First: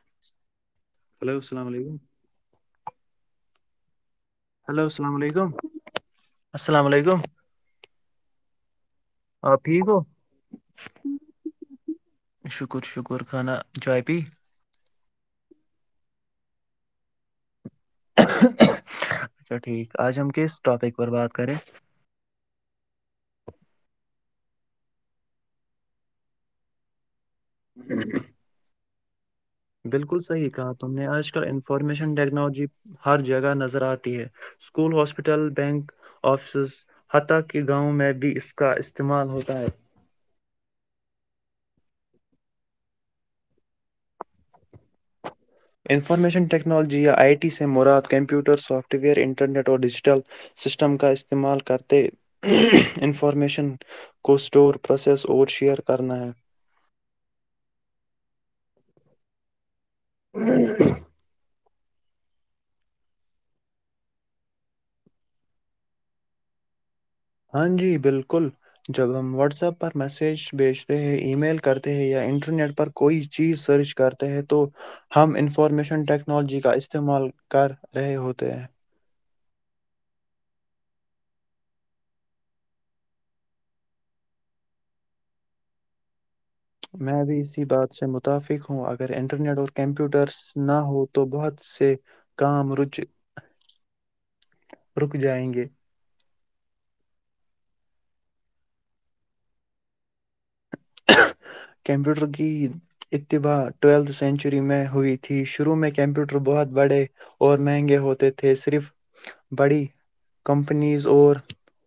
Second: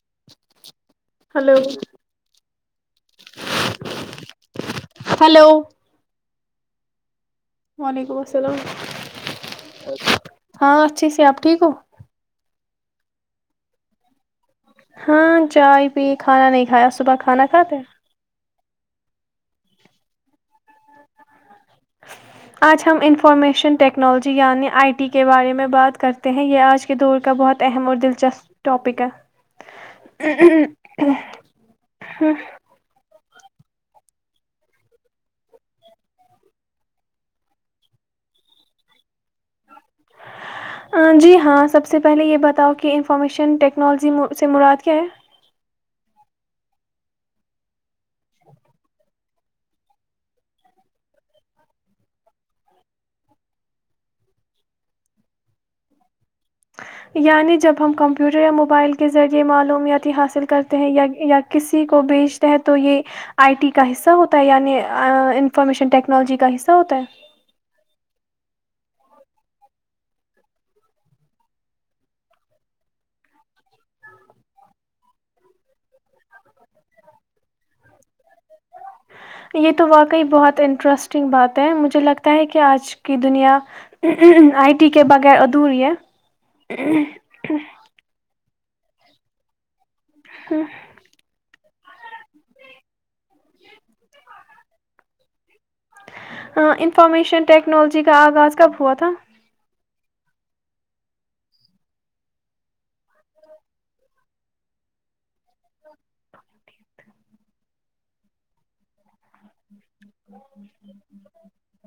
[inaudible] hello السلام علیکم hello السلام ہلو علیکم [unintelligible] السلام علیکم [unintelligible] وعلیکم السلام آپ ٹھیک ہو ہاں اچھی سے آپ ٹھیک ہو [unintelligible] شکر شکر خانا جای [unintelligible] ہاں چائے پی کھانا نہیں کھایا صبح کھانا کھاتے اچھا ٹھیک آج ہم کس ٹاپک پر بات کریں [unintelligible] آج ہم انفارمیشن ٹیکنالوجی یعنی آئی ٹی کے بارے میں بات کرتے ہیں یہ آج کے دور کا بہت اہم اور دلچسپ ٹپ [unintelligible] اپیکا [unintelligible] بالکل صحیح کہا تم نے آج کل انفارمیشن ٹیکنالوجی [unintelligible] جی ہاں سب سے پہلے یہ بتاؤ کہ انفارمیشن ٹیکنالوجی سے مراد کیا ہے انفارمیشن ٹیکنالوجی یا آئی ٹی سے مراد کمپیٹر سافٹ وئر ان [unintelligible] انٹرنیٹ اور ڈیجیٹل سسٹم کا استعمال کرتے انفارمیشن کو اسٹور پروسیس اور شیئر کرنا ہے یعنی جب ہم کمپیوٹر یا موبائل کے ذریعے معلومیات حاصل کرتے ہیں [unintelligible] کسی کو بھیجتا ہے تو یہ آئی ٹی کا حصہ ہوتا ہے یعنی انفارمیشن ٹیکنالوجی کا حصہ ہوتا ہے ہاں جی بالکل جب ہم واٹس ایپ پر میسج بیجتے ہیں ای میل کرتے ہیں یا انٹرنیٹ پر کوئی چیز سرچ کرتے ہیں تو ہم انفارمیشن ٹیکنالوجی کا استعمال کر رہے ہوتے ہیں یہ تو واقعی بہت انٹرسٹنگ بات ہے مجھے لگتا ہے کہ آج کی دنیا آئی ٹی کے بغیر ادھوری ہے میں بھی اسی بات سے متفق ہوں اگر انٹرنیٹ اور [unintelligible] کمپیوٹرس نہ ہو تو بہت [unintelligible] سے کام ر رک جائیں گے انفارمیشن ٹیکنالوجی کا آغاز کب ہوا تھا کمپیوٹر کی اتباع ٹویلتھ سینچری میں ہوئی تھی شروع میں کمپیوٹر بہت بڑے اور مہنگے ہوتے تھے صرف بڑی کمپنیز اور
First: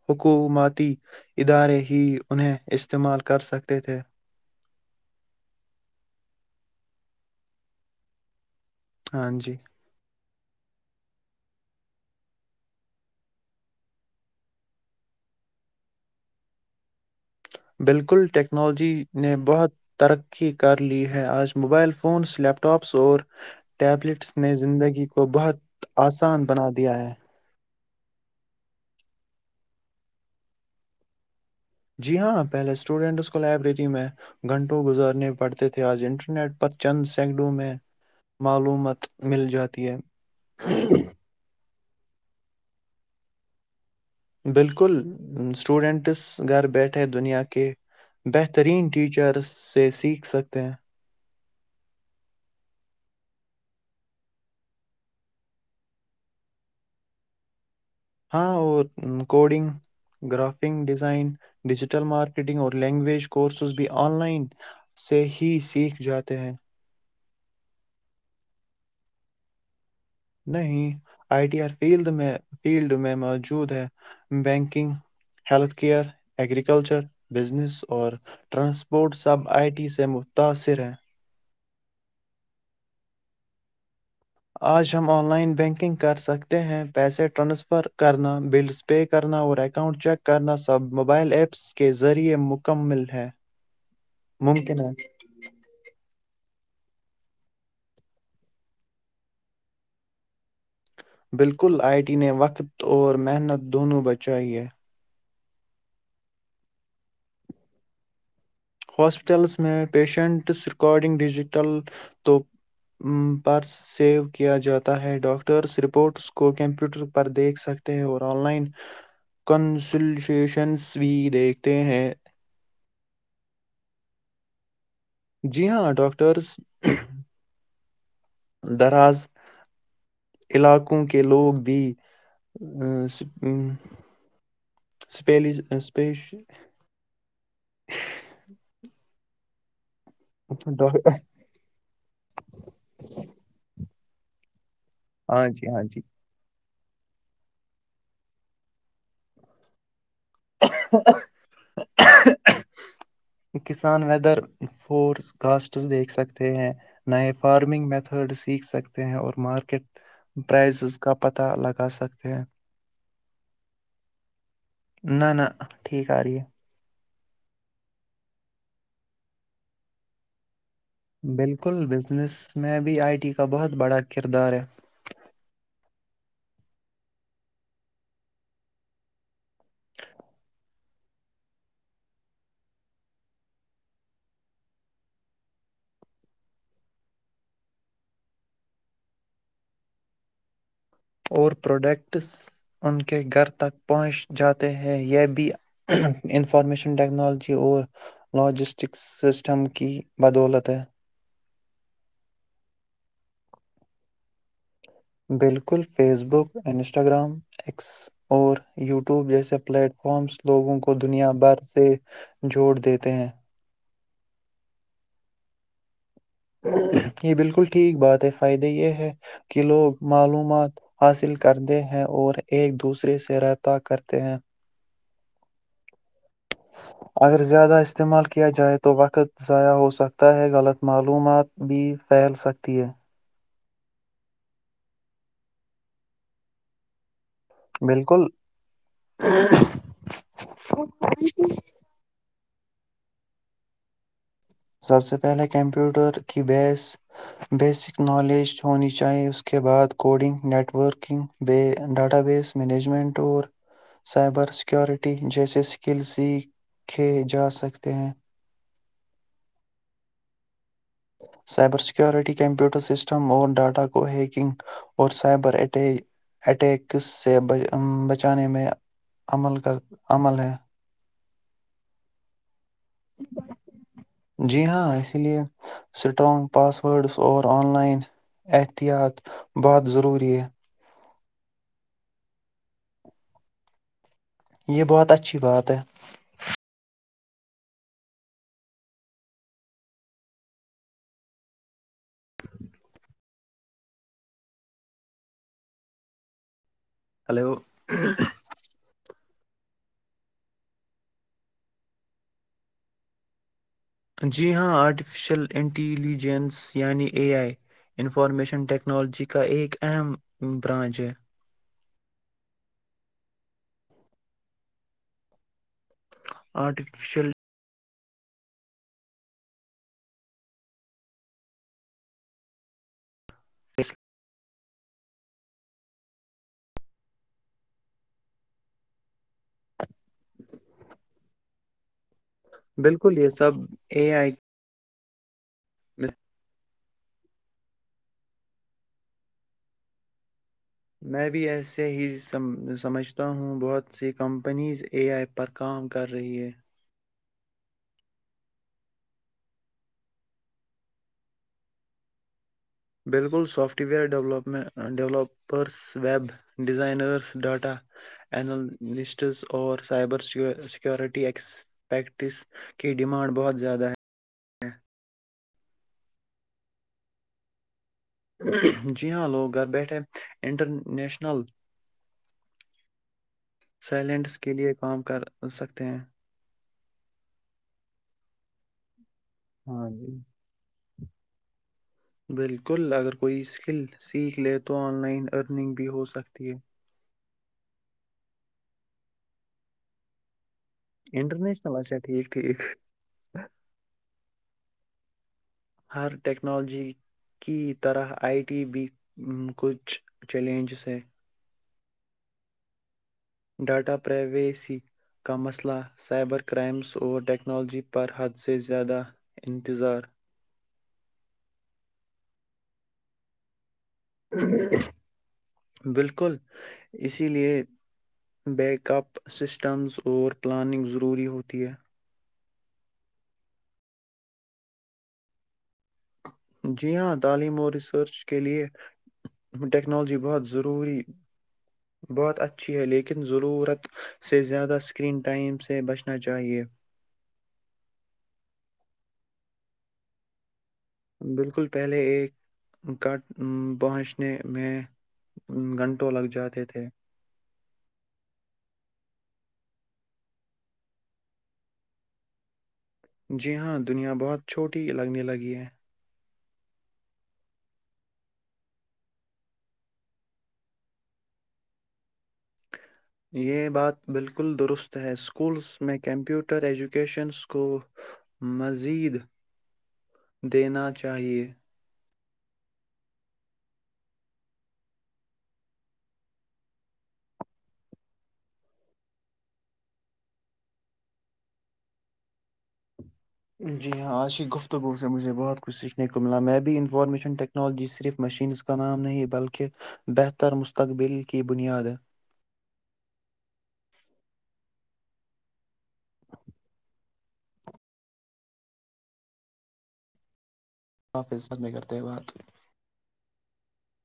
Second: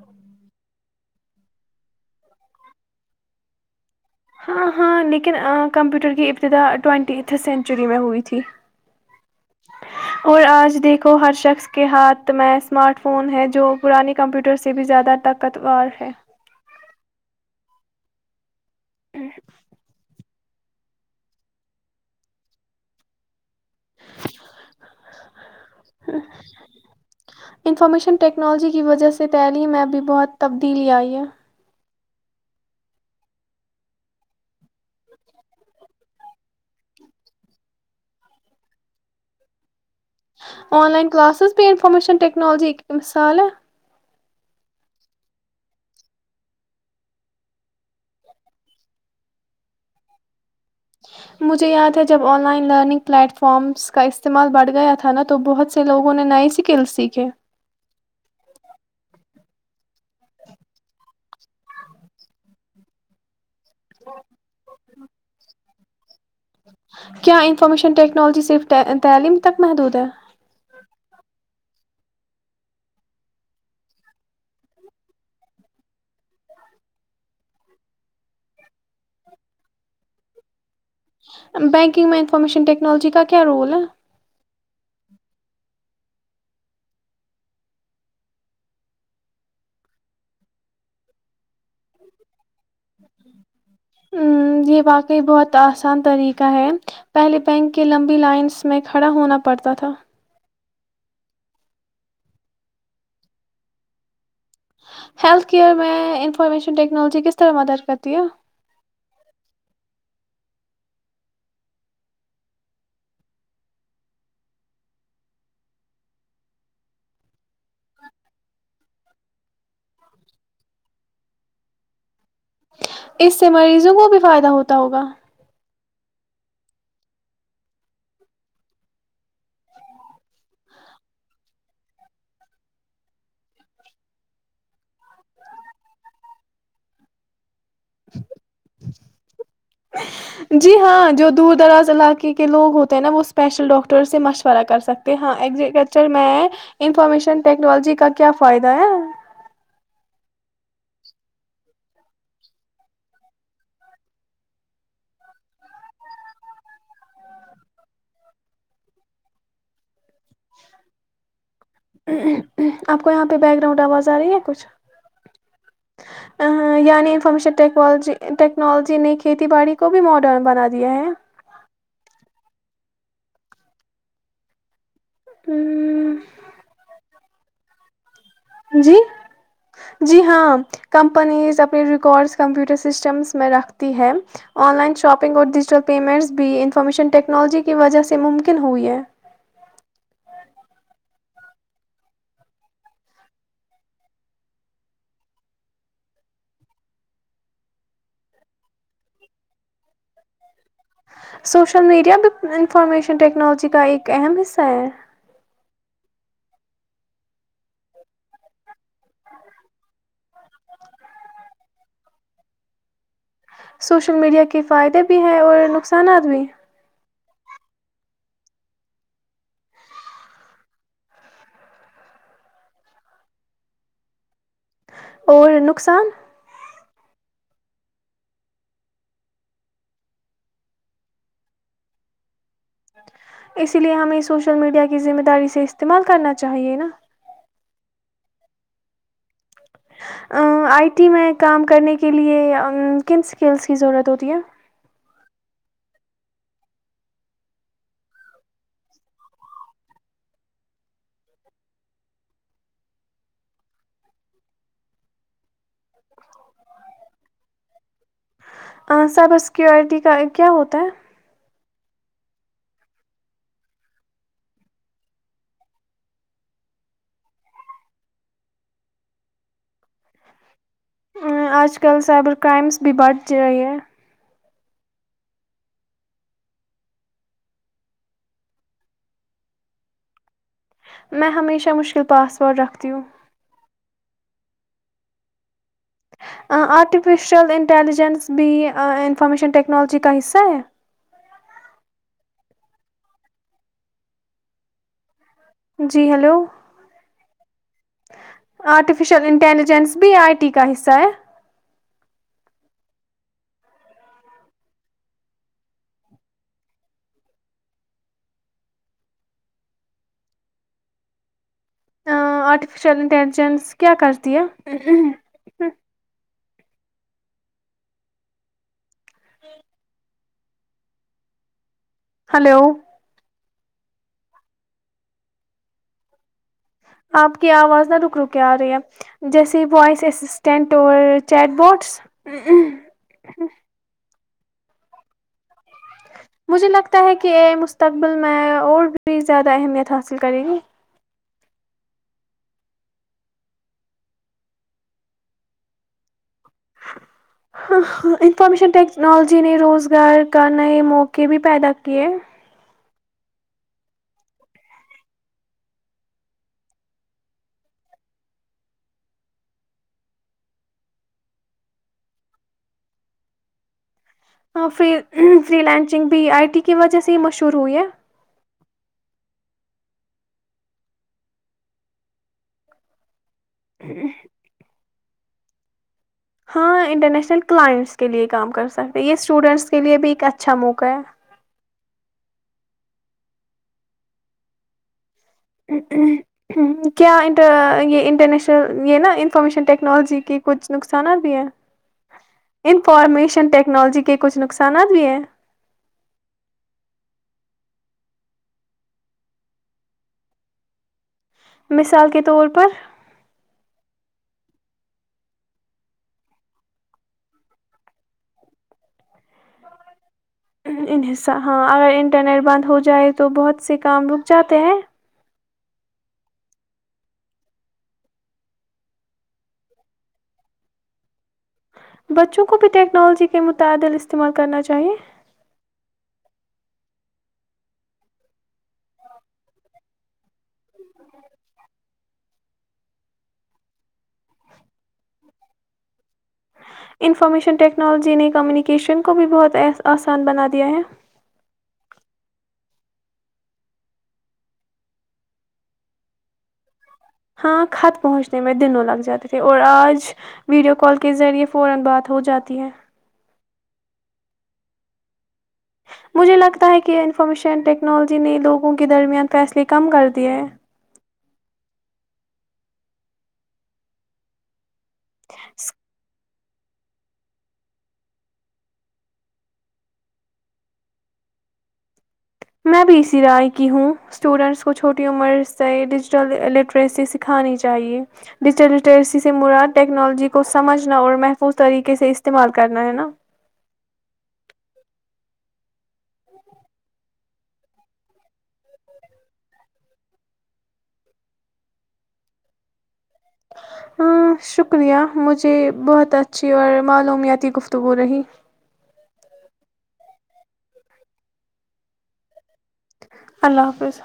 حکومتیی ادارے ہی انہیں استعمال کر سکتے تے تھے ہاں ہاں لیکن کمپیوٹر کی ابتدا ٹوینٹی سنچری میں ہوئی تھی ہاں جی اور آج دیکھو ہر شخص کے ہاتھ میں اسمارٹ فون ہے جو پرانے کمپیوٹر سے بھی زیادہ طاقتور ہے بالکل ٹ ٹیکنالوجی نے بہت ترقی کر لی ہے آج موبائل فونس لیپ ٹاپس اور ٹیبلیٹس نے زندگی کو بہت آسان بنا دیا ہے انفارمیشن ٹیکنالوجی کی وجہ سے تعلیم میں ابھی بہت تبدیلی آئی ہے جی ہاں پہلے اسٹوڈینٹس کو لائبریری میں گھنٹوں گزارنے پڑتے تھے آج انٹرنیٹ پر چند سیکڈوں میں معلومات مل جاتی ہے آن لائن کلاسز پ انفارمیشن ٹیکنالوجی ا مثالیں بالکل اسٹوڈنٹس گھر بیٹھے دنیا کے بہترین ٹیچرس سے سیکھ سکتے ہیں مجھے یاد ہے جب online learning platforms کا استعمال بڑھ گیا تھا نا تو بہت سے لوگوں نے نئے سکلز سیکھے ہاں اور coding graphing design digital marketing اور لینگویج کو کورسز بھی آن لائن سے ہی سیکھ جاتے ہیں کیا انفارمیشن ٹیکنالوجی صرف تعلیم تک محدود ہے نہیں آئی ٹی ہر فیلڈ میں فیلڈ میں موجود ہے banking health care agriculture business اور ٹرانسپورٹ سب آئی ٹی سے متاثر ہیں بینکنگ میں انفارمیشن ٹیکنالوجی کا کیا رول ہے آج ہم آن لائن بینکنگ کر سکتے ہیں پیسے ٹرانسفر کرنا بلز پے کرنا اور اکاؤنٹ چیک کرنا سب موبائل ایپس کے ذریعے م ہ ممکن یہ ہے باقی بہت آسان طریقے ہے پہلے بینک کے لمبی لائنس میں کھڑا ہونا پڑتا تھا بالکل آئی ٹی نے وقت اور محنت دونوں بچائیے ہیلتھ کیئر میں انفارمیشن ٹیکنالوجی کس طرح مدد کرتی ہے ہاسپٹلز میں پیشنٹس ریکارڈنگ ڈیجیٹل تو پر سیو کیا جاتا ہے ڈاکٹرز رپورٹس کو کمپیوٹر پر دیکھ سکتے ہیں اور آن لائن کنسلٹیشنز بھی دیکھتے ہیں اس سے مریضوں کو بھی فائدہ ہوتا ہوگا جی ہاں ڈاکٹرس دراز علاقوں کے لوگ بھیپیش [inaudible] جی ڈاک- ہاں جو دور دراز علاقے کے لوگ ہوتے ہیں نا وہ اسپیشل ڈاکٹر ٹ سے مشورہ کر سکتے ہاں ایگری کلچر میں انفارمیشن ٹیکنالوجی کا کیا فائدہ ہے [unintelligible] کسان ویدر فور کاسٹ دیکھ سکتے ہیں نئے فارمنگ میتھڈ سیکھ سکتے ہیں اور مارکیٹ پرائزز کا پتا لگا سکتے ہیں آپ کو یہاں پہ بیک گراؤنڈ آواز آ رہی ہے کچھ نہ نہ ٹھیک آ رہی ہے ہمیشہ ٹیکنالوجی ٹیکنالوجی نے کھیتی باڑی کو بھی ماڈرن بنا دیا ہے بالکل بزنس میں [unintelligible] ابھی آئی ٹی کا بہت بڑا کردار ہے ہوں [unintelligible] جی جی ہاں کمپنیز اپنے ریکارڈس کمپیوٹر سسٹمس میں رکھتی ہے آن لائن شاپنگ اور ڈیجیٹل پیمنٹس بھی انفارمیشن ٹیکنالوجی کی وجہ سے ممکن ہوئی ہے اور پروڈکٹس ان کے گھر تک پہنچ جاتے ہیں یہ بھی انفارمیشن ٹیکنالوجی اور لاجسٹکس سسٹم کی بدولت ہے سوشل میڈیا بھی انفارمیشن ٹیکنالوجی کا ایک اہم حصہ ہے بالکل فیس بک انسٹاگرام ایکس اور یوٹیوب جیسے پلیٹ فارمس لوگوں کو دنیا بھر سے جوڑ دیتے ہیں سوشل میڈیا کے فائدے بھی ہیں اور نقصانات بھی جی بالکل [unintelligible] ٹھیک بات ہے فائدے یہ ہے کہ لوگ معلومات حاصل کرتے ہیں اور ایک دوسرے سے رابطہ کرتے ہیں اور نقصان اگر زیادہ استعمال کیا جائے تو وقت ضائع ہو سکتا ہے غلط معلومات بھی پھیل سک تی ہے [unintelligible] اسی لیے ہمیں سوشل میڈیا کی ذمہ داری سے استعمال کرنا چاہیے نا بالکل [unintelligible] آئی ٹی میں کام کرنے کے لیے کم سکلس کی ضورت اتی یہ [inaudible] ہ سبس [unintelligible] سکیورٹی کا کیا ہوتا ہے [unintelligible] سائبر سیکورٹی کمپیوٹر سسٹم اور ڈاٹا کو ہیکنگ اور سائبرٹ اٹیکس سے بچانے میں عمل کر عمل ہے آج کل سائبر کرائمس بھی بڑھ ج رہی ہے [unintelligible] جی ہاں اسی لیے اسٹرانگ پاس ورڈس اور آن لائن احتیاط بہت ضروری ہے میں ہمیشہ مشکل پاس ورڈ رکھتی ہوں یہ بہت اچھی بات ہے ارٹیفیشل انٹیلیجنس بھی انفارمیشن ٹیکنالوجی کا حصہ ہے جی ہیلو ہلو آرٹیفیشیل انٹیلیجنس بھی آئی ٹی کا حصہ ہے جی ہاں آرٹیفیشیل انٹیلیجنس یعنی اے آئی انفارمیشن ٹیکنالوجی کا ایک اہم برانچ ہے آرٹیفیشیل انٹیلیجنس کیا کرتی ہے آرٹیفشل [inaudible] ہلو اسس [unintelligible] آپ کی آواز نہ رک رک آ رہی ہے جیسے وائس اسسٹینٹ اور چیٹ بورڈس بالکل یہ سب یہ ہے میں [unintelligible] مجھے لگتا ہے کہ مستقبل میں اور بھی زیادہ اہمیت حاصل کریں گی میں بھی ایسے ہی سم سمجھتا ہوں بہت سی کمپنیز اے آئی پر کام کر رہی ہے انفارمیشن ٹیکنالوجی نے روزگار کا نئے موقع بھی پیدا کیے بالکل software developers web designers data analysts اور سائبر سیکیورٹی ایکسپیکٹس کی ڈیمانڈ بہت زیادہ ہیں ہاں فری فری لینسنگ بھی آئی ٹی کی وجہ سے ہی مشہور ہوئی ہے جی ہاں لوگ گھر بیٹھے انٹرنیشنل سائلنٹس کے لئے کام کر سکتے ہیں [unintelligible] انٹرنیشنل کلائنٹس کے لیے کام کر سک یہ اسٹوڈینٹس کے ہاں لیے بھی جی ایک اچھا موقع ہے بالکل اگر کوئی اسکل سیکھ لے تو آن لائن ہ ارننگ بھی ہو سکتی ہے ہ کیاٹر یہ انٹرنیشنل یہ نا انفارمیشن ٹیکنالوجی کیچھ نقصانات بھی ہیں انٹرنیشنل اچھا ٹھیک ٹھیک انفارمیشن ٹیکنالوجی کے کچھ نقصانات بھی ہیں ہر ٹیکنالوجی کی طرح آئی ٹی بھی کچھ چیلنجز ہے مثال کے طور پر ڈاٹا پرائیویسی کا مسئلہ سائبر کرائمز اور ٹیکنالوجی پر حد سے زیادہ انتظار ان حصہ ہاں اگر انٹرنیٹ بند ہو جائے تو بہت سے کامرک جاتے ہیں بالکل اسی لیے بیک اپ سسٹمز اور پلاننگ ضروری ہوتی ہے بچوں کو [unintelligible] کو بھی ٹیکنالوجی کے متعدل استعمال کرنا چاہیے جی ہاں تعلیم اور ریسرچ کے لیے ٹیکنالوجی بہت ضروری بہت اچھی ہے لیکن ضرورت سے زیادہ اسکرین ٹائم سے بچنا چاہیے انفارمیشن ٹیکنالوجی نے کمیونیکیشن کو بھی بہت س آس آسان بناات دیا ہیں بالکل پہلے ایک کٹ پہنچنے میں گھنٹوں لگ جاتے تھے [unintelligible] جی ہاں دنیا بہت چھوٹی لگنے لگی ہے مجھے لگتا ہے کہ انفارمیشن ٹیکنالوجی نے لوگوں کے درمیان فیصلے کم کر دیے ہیں یہ بات بالکل درست تو اسکولس میں کمپوٹر ہٹر ایجوکیشنس کو مزید دینا چاہیے میں بھی اسی رائے کی ہوں اسٹوڈینٹس کو چھوٹی عمر سے ڈیجیٹل لٹریسی سکھانی چاہیے ڈیجیٹل لٹریسی سے مراد ٹیکنالوجی کو سمجھنا اور محفوظ طریقے سے استعمال کرنا ہے نا جی ہاں آج کیی گفتگو سے مجھے بہت کچھ سیکھنے کو ملا میں بھی انفارمیشن ٹیکنالوجی صرف مشینز کا نام نہیں بلکہ بہتر مستقبل کی بنیاد ہے ہاں شکریہ مجھے بہت اچھی اور معلومیاتی گفتگو رہی خاف عزت میں کرتے بعد اللہ حافظ